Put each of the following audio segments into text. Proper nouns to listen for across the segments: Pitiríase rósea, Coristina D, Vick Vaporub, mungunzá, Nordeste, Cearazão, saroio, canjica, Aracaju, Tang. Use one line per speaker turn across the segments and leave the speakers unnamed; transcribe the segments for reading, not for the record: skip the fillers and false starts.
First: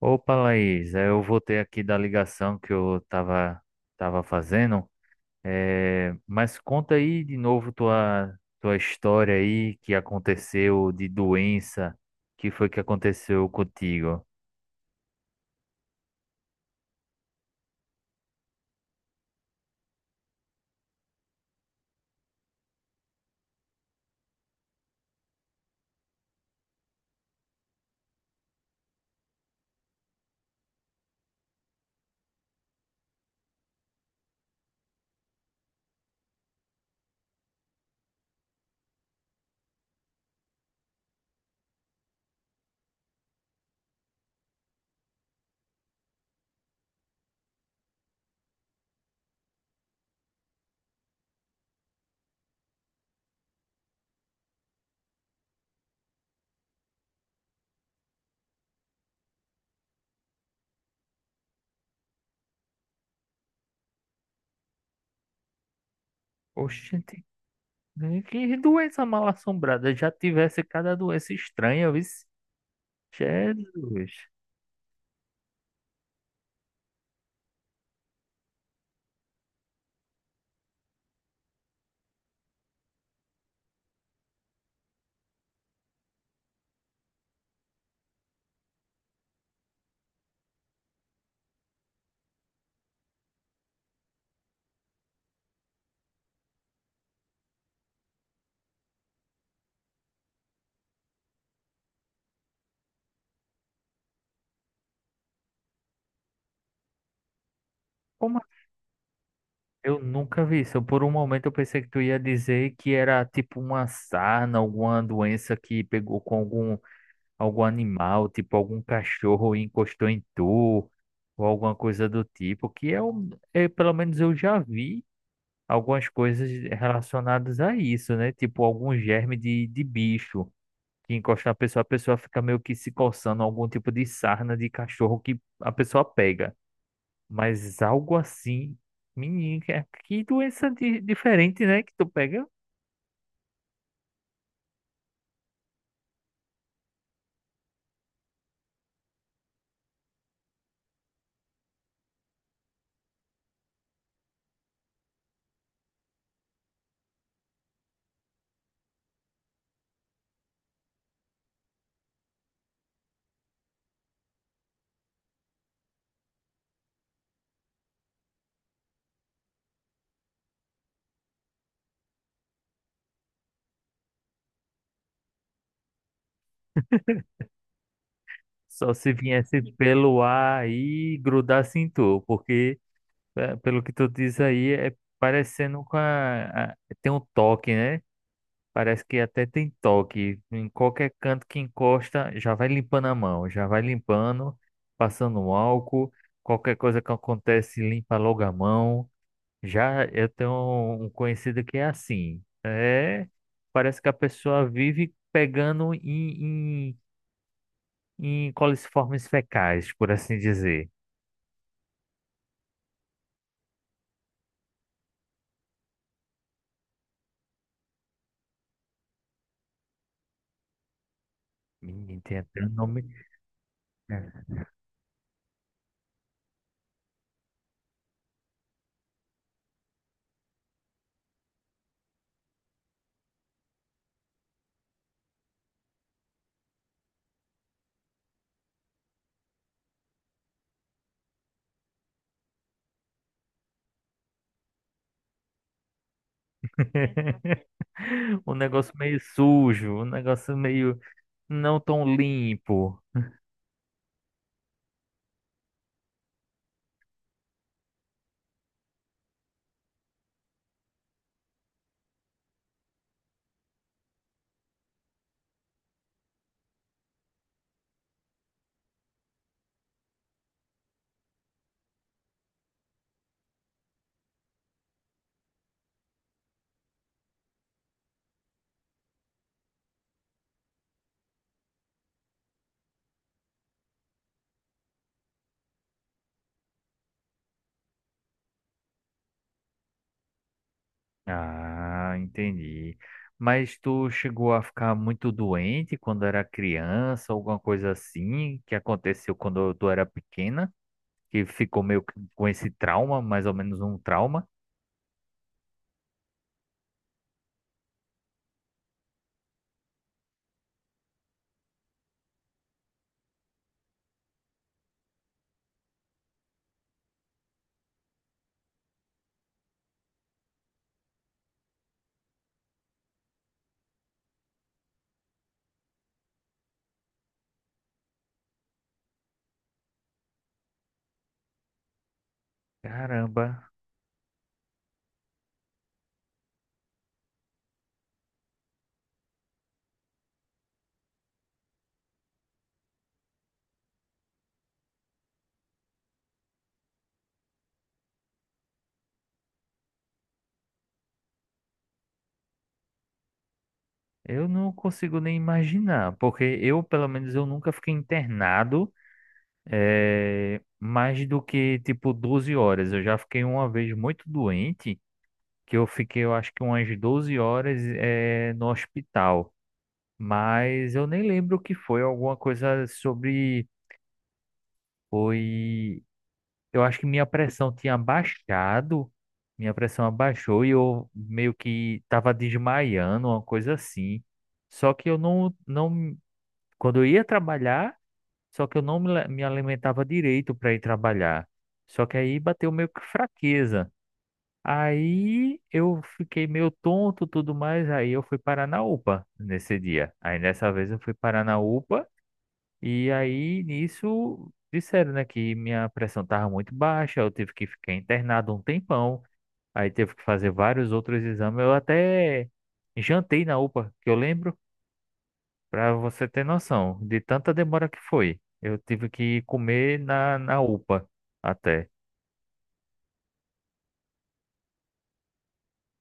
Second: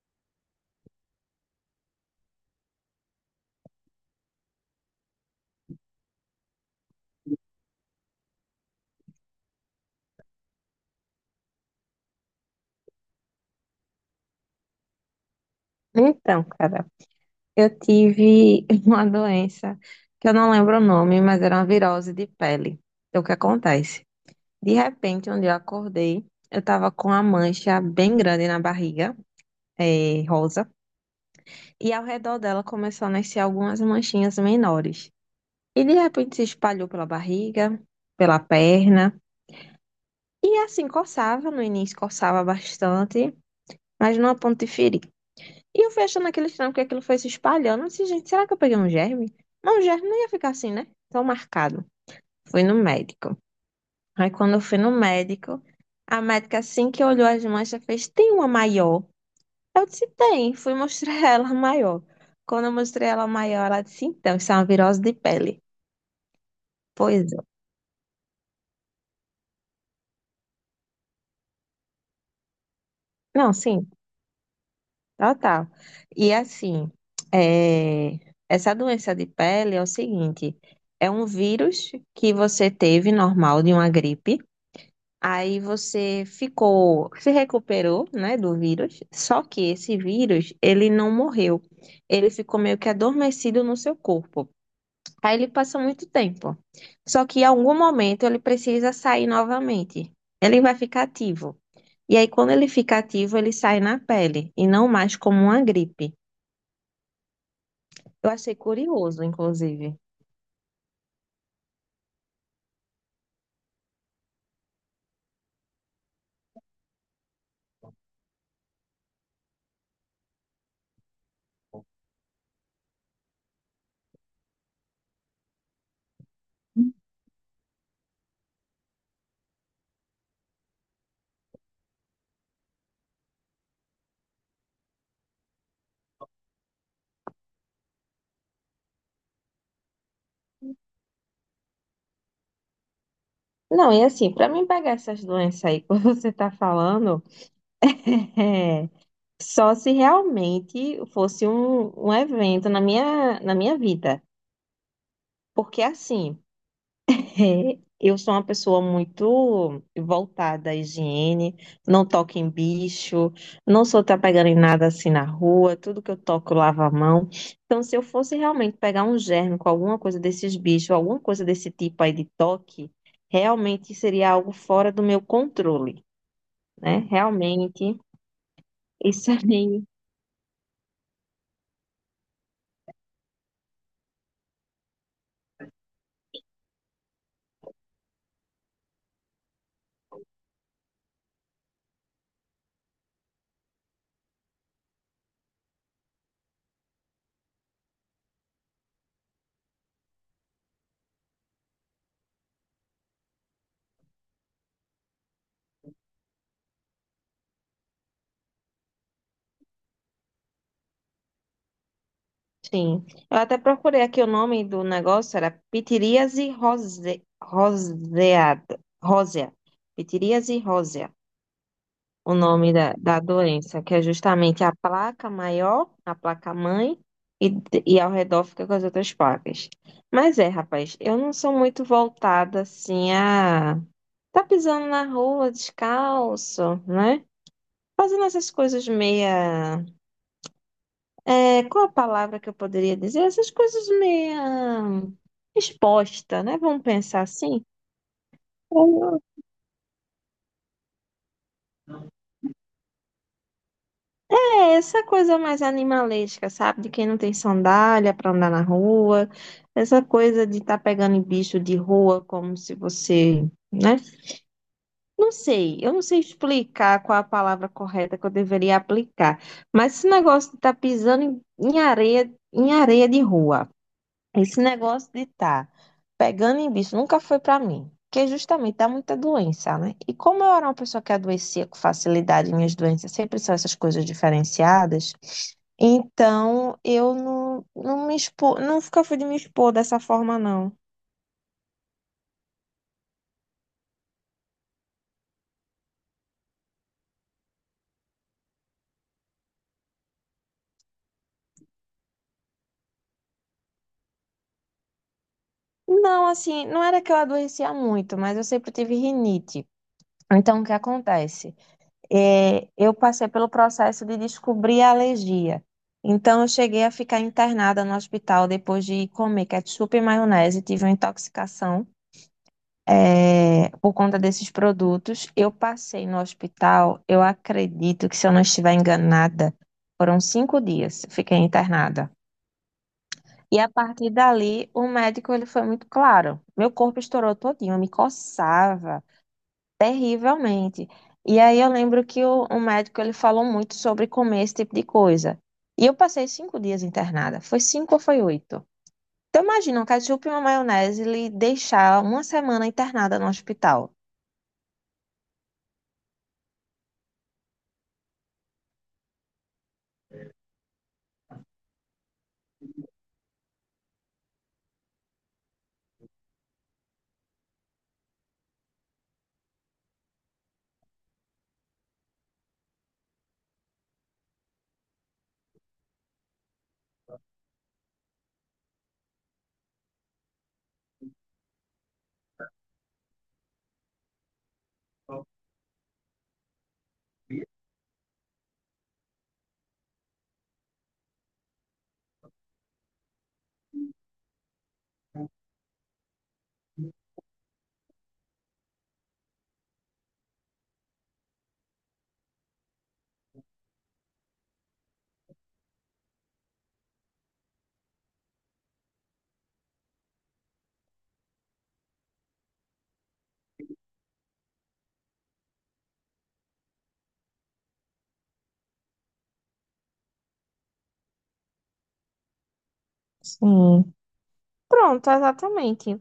Opa, Laís, eu voltei aqui da ligação que eu tava fazendo. Mas conta aí de novo tua história aí que aconteceu de doença, que foi que aconteceu contigo?
Então, cara, eu tive uma doença que eu não lembro o nome, mas era uma virose de pele. Então, o que acontece? De repente, um dia eu acordei, eu tava com uma mancha bem grande na barriga, rosa, e ao redor dela começou a nascer algumas manchinhas menores. E de repente se espalhou pela barriga, pela perna, e assim coçava, no início coçava bastante, mas não a ponto de ferir. E eu fui achando aquele estranho porque aquilo foi se espalhando. Eu disse, gente, será que eu peguei um germe? Mas o germe não ia ficar assim, né? Tão marcado. Fui no médico. Aí quando eu fui no médico, a médica assim que olhou as manchas fez, tem uma maior? Eu disse, tem. Fui mostrar ela a maior. Quando eu mostrei ela a maior, ela disse, então, isso é uma virose de pele.
Oxente,
Pois é.
né, que doença mal assombrada, já tivesse cada doença estranha, viu?
Não, sim,
Jesus,
total. E assim, é, essa doença de pele é o seguinte, é um vírus que você teve normal de uma gripe. Aí você ficou, se recuperou, né, do vírus. Só que esse vírus, ele não morreu. Ele ficou meio que adormecido no seu corpo. Aí ele passa muito tempo. Só que em algum momento ele precisa sair novamente. Ele vai ficar ativo. E aí quando ele fica ativo, ele sai na pele e não mais como uma gripe. Eu
como
achei
assim?
curioso, inclusive.
Eu nunca vi isso. Por um momento eu pensei que tu ia dizer que era tipo uma sarna, alguma doença que pegou com algum animal, tipo algum cachorro encostou em tu, ou alguma coisa do tipo, é, pelo menos eu já vi algumas coisas relacionadas a isso, né? Tipo algum germe de bicho que encosta na pessoa, a pessoa fica meio que se coçando, algum tipo de sarna de cachorro que a pessoa pega. Mas algo assim, menino, que doença diferente, né? Que tu pega.
Não, e assim, para mim pegar essas doenças aí que você tá falando, só se realmente fosse um evento na minha vida. Porque assim, é, eu sou uma pessoa muito voltada à higiene, não toco em bicho, não sou tá pegando em nada assim na rua, tudo que eu toco eu lavo a mão. Então, se eu fosse realmente pegar um germe com alguma coisa desses bichos, alguma coisa desse tipo aí de toque, realmente seria algo fora do meu controle, né? Realmente,
Só se
isso
viesse
aí.
pelo ar e grudasse em tu, porque é. Pelo que tu diz aí, é parecendo com tem um toque, né? Parece que até tem toque. Em qualquer canto que encosta, já vai limpando a mão, já vai limpando, passando um álcool. Qualquer coisa que acontece, limpa logo a mão. Já eu tenho um conhecido que é assim. É, parece que a pessoa vive pegando em coliformes fecais, por assim dizer.
Sim. Eu até procurei aqui o nome do negócio, era pitiríase rose, roseada, rósea. Pitiríase rósea.
Menino,
O
tem até um
nome da,
nome.
da doença, que é
É,
justamente a placa maior, a placa mãe, e, e ao redor fica com as outras placas. Mas é, rapaz, eu não sou muito voltada assim a. Tá pisando na rua descalço, né? Fazendo essas coisas meia. É, qual a palavra que eu poderia dizer? Essas coisas meia exposta, né? Vamos pensar assim.
um negócio meio
Eu
sujo, um negócio meio não tão limpo.
é essa coisa mais animalesca, sabe? De quem não tem sandália para andar na rua, essa coisa de estar pegando em bicho de rua como se você, né? Não sei, eu não sei explicar qual a palavra correta que eu deveria aplicar, mas esse negócio de estar pisando em areia, em areia de rua. Esse negócio de estar pegando em bicho nunca foi pra mim, porque justamente dá muita doença, né? E como eu era uma pessoa que adoecia com facilidade, minhas doenças sempre são essas coisas diferenciadas, então eu não, não me expo, nunca fui de me expor dessa forma, não.
Ah, entendi. Mas tu chegou a ficar muito doente quando era criança, alguma coisa assim que aconteceu quando tu era pequena, que ficou meio que com esse trauma, mais ou menos um trauma?
Não, assim, não era que eu adoecia muito, mas eu sempre tive rinite. Então, o que acontece? É, eu passei pelo processo de descobrir a alergia. Então, eu cheguei a ficar internada no hospital depois de comer ketchup e maionese, tive uma intoxicação, é, por conta desses produtos. Eu passei no hospital, eu acredito que, se eu não estiver enganada, foram 5 dias, eu fiquei internada. E a
Caramba,
partir dali, o médico ele foi muito claro. Meu corpo estourou todinho, eu me coçava. Terrivelmente. E aí eu lembro que o médico ele falou muito sobre comer esse tipo de coisa. E eu passei 5 dias internada. Foi cinco ou foi 8? Então imagina um ketchup e uma maionese lhe deixar uma semana internada no hospital.
eu não consigo nem imaginar, porque eu, pelo menos, eu nunca fiquei internado mais do que tipo 12 horas. Eu já fiquei uma vez muito doente, que eu fiquei, eu acho que umas 12 horas no hospital. Mas eu nem lembro o que foi, alguma coisa sobre. Foi. Eu acho que minha pressão tinha baixado, minha pressão abaixou e eu meio que estava desmaiando, uma coisa assim. Só que eu não, não, quando eu ia trabalhar, só que eu não me alimentava direito para ir trabalhar. Só que aí bateu meio que fraqueza. Aí eu fiquei meio tonto, tudo mais. Aí eu fui parar na UPA nesse dia. Aí dessa vez eu fui parar na UPA. E aí nisso disseram, né, que minha pressão estava muito baixa. Eu tive que ficar internado um tempão. Aí teve que fazer vários outros exames. Eu até jantei na UPA, que eu lembro. Para você ter noção de tanta demora que foi. Eu tive que comer na UPA até.
Sim. Pronto, exatamente.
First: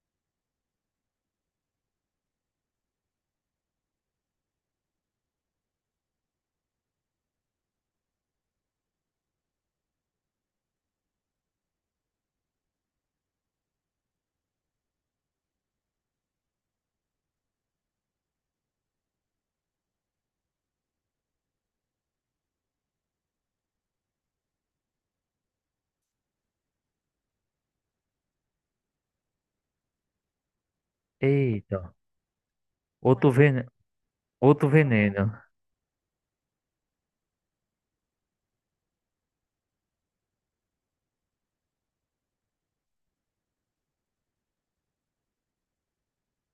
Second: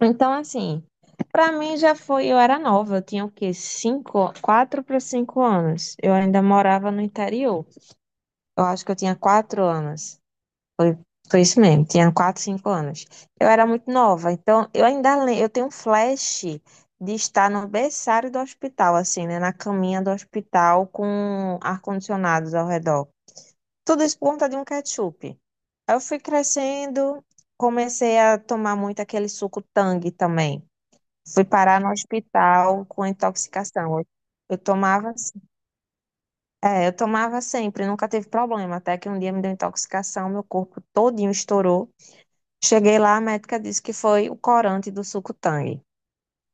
Então assim, pra mim já foi. Eu era nova, eu tinha o quê? Cinco, 4 para 5 anos. Eu ainda morava no interior. Eu acho que eu tinha 4 anos. Foi isso mesmo, tinha 4 5 anos. Eu era muito nova, então eu ainda lembro, eu tenho um flash de estar no berçário do hospital, assim, né? Na caminha do hospital com ar-condicionados ao redor. Tudo isso por conta de um ketchup. Aí eu fui crescendo, comecei a tomar muito aquele suco Tang também. Fui parar
Eita,
no hospital com
outro veneno,
intoxicação. Eu
outro
tomava,
veneno.
é, eu tomava sempre, nunca teve problema, até que um dia me deu intoxicação, meu corpo todinho estourou. Cheguei lá, a médica disse que foi o corante do suco Tang.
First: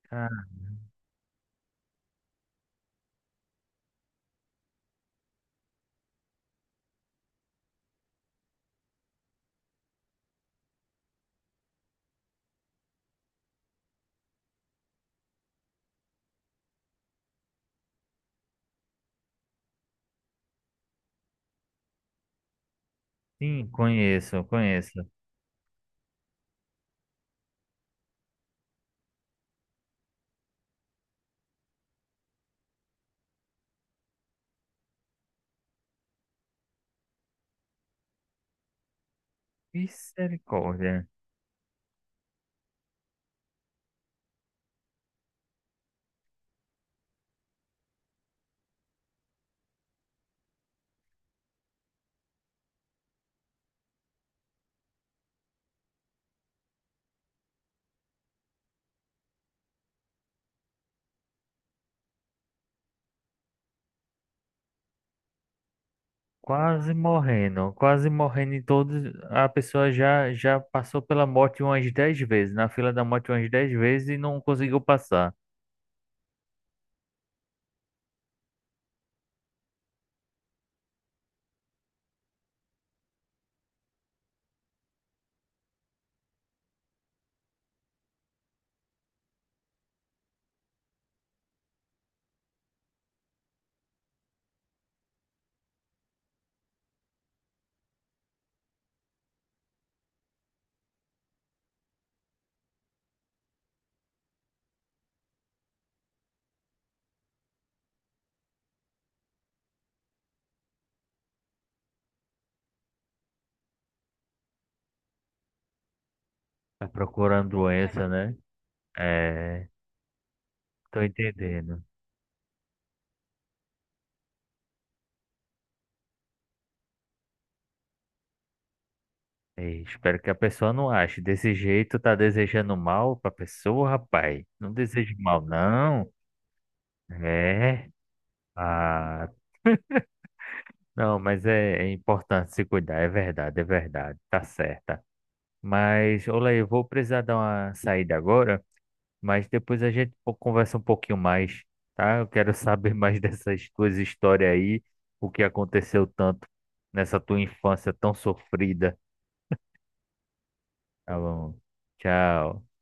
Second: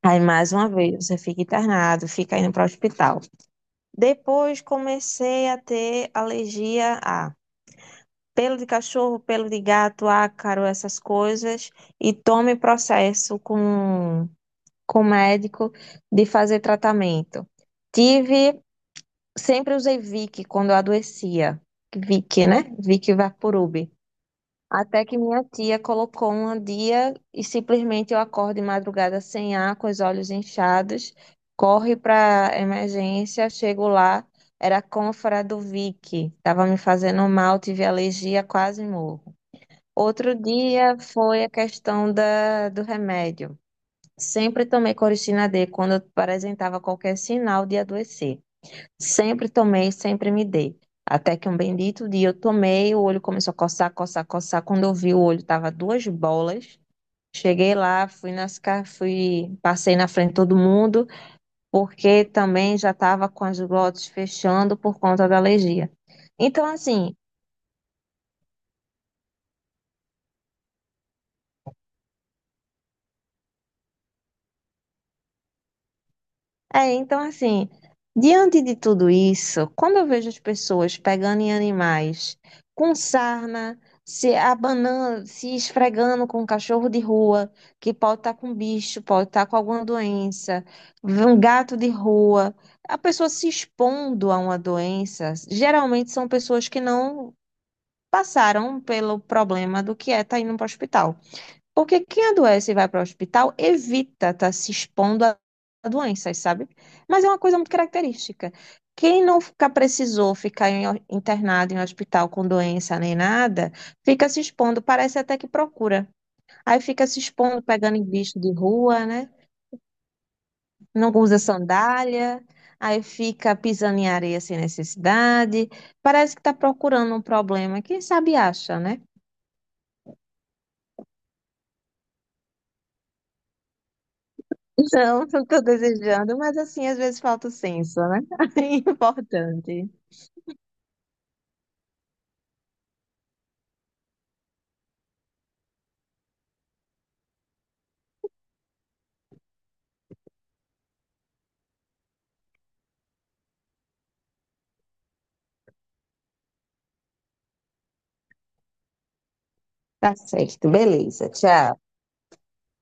Aí,
Ah,
mais uma vez, você fica internado, fica indo para o hospital. Depois, comecei a ter alergia a pelo de cachorro, pelo de gato, ácaro, essas coisas. E tome processo com o médico de fazer tratamento. Tive, sempre usei Vick quando eu adoecia. Vick, né? Vick
sim,
Vaporub.
conheço,
Até
conheço.
que minha tia colocou um dia e simplesmente eu acordo de madrugada sem ar, com os olhos inchados, corre para emergência, chego lá, era a cânfora do Vick, estava me fazendo mal, tive alergia, quase morro. Outro dia
Misericórdia.
foi a questão da, do remédio. Sempre tomei Coristina D quando apresentava qualquer sinal de adoecer. Sempre tomei, sempre me dei. Até que um bendito dia eu tomei, o olho começou a coçar, coçar, coçar. Quando eu vi, o olho tava duas bolas. Cheguei lá, fui nas, fui, passei na frente de todo mundo, porque também já tava com as glotes fechando por conta da alergia. Então, assim,
Quase morrendo em todos. A pessoa já passou pela morte umas 10 vezes, na fila da morte umas 10 vezes e não conseguiu passar.
é, então assim, diante de tudo isso, quando eu vejo as pessoas pegando em animais com sarna, se abanando, se esfregando com um cachorro de rua, que pode estar com bicho, pode estar com alguma doença, um gato de rua, a pessoa se expondo a uma doença, geralmente são pessoas que não passaram pelo problema do que é estar indo para o hospital. Porque quem adoece e vai para o hospital evita estar se expondo a doenças, sabe? Mas é uma coisa muito característica. Quem não fica, precisou ficar em internado em hospital com doença nem nada, fica se expondo, parece até que procura. Aí
Tá
fica se
procurando
expondo, pegando em
doença, né?
bicho de rua, né?
É, tô
Não usa
entendendo.
sandália, aí fica pisando em areia sem necessidade. Parece que está procurando um problema. Quem sabe acha, né?
Ei, espero que a pessoa não ache. Desse jeito, tá desejando mal pra pessoa, rapaz. Não deseje
Não,
mal,
não estou
não.
desejando, mas assim, às vezes falta o
É.
senso, né? É
Ah,
importante.
não, mas é importante se cuidar, é verdade, é verdade. Tá certa. Mas, olha aí, eu vou precisar dar uma saída agora, mas depois a gente conversa um pouquinho mais, tá? Eu quero saber mais dessas tuas histórias aí, o que aconteceu tanto nessa tua infância tão sofrida.
Tá certo,
Tá
beleza.
bom.
Tchau.
Tchau.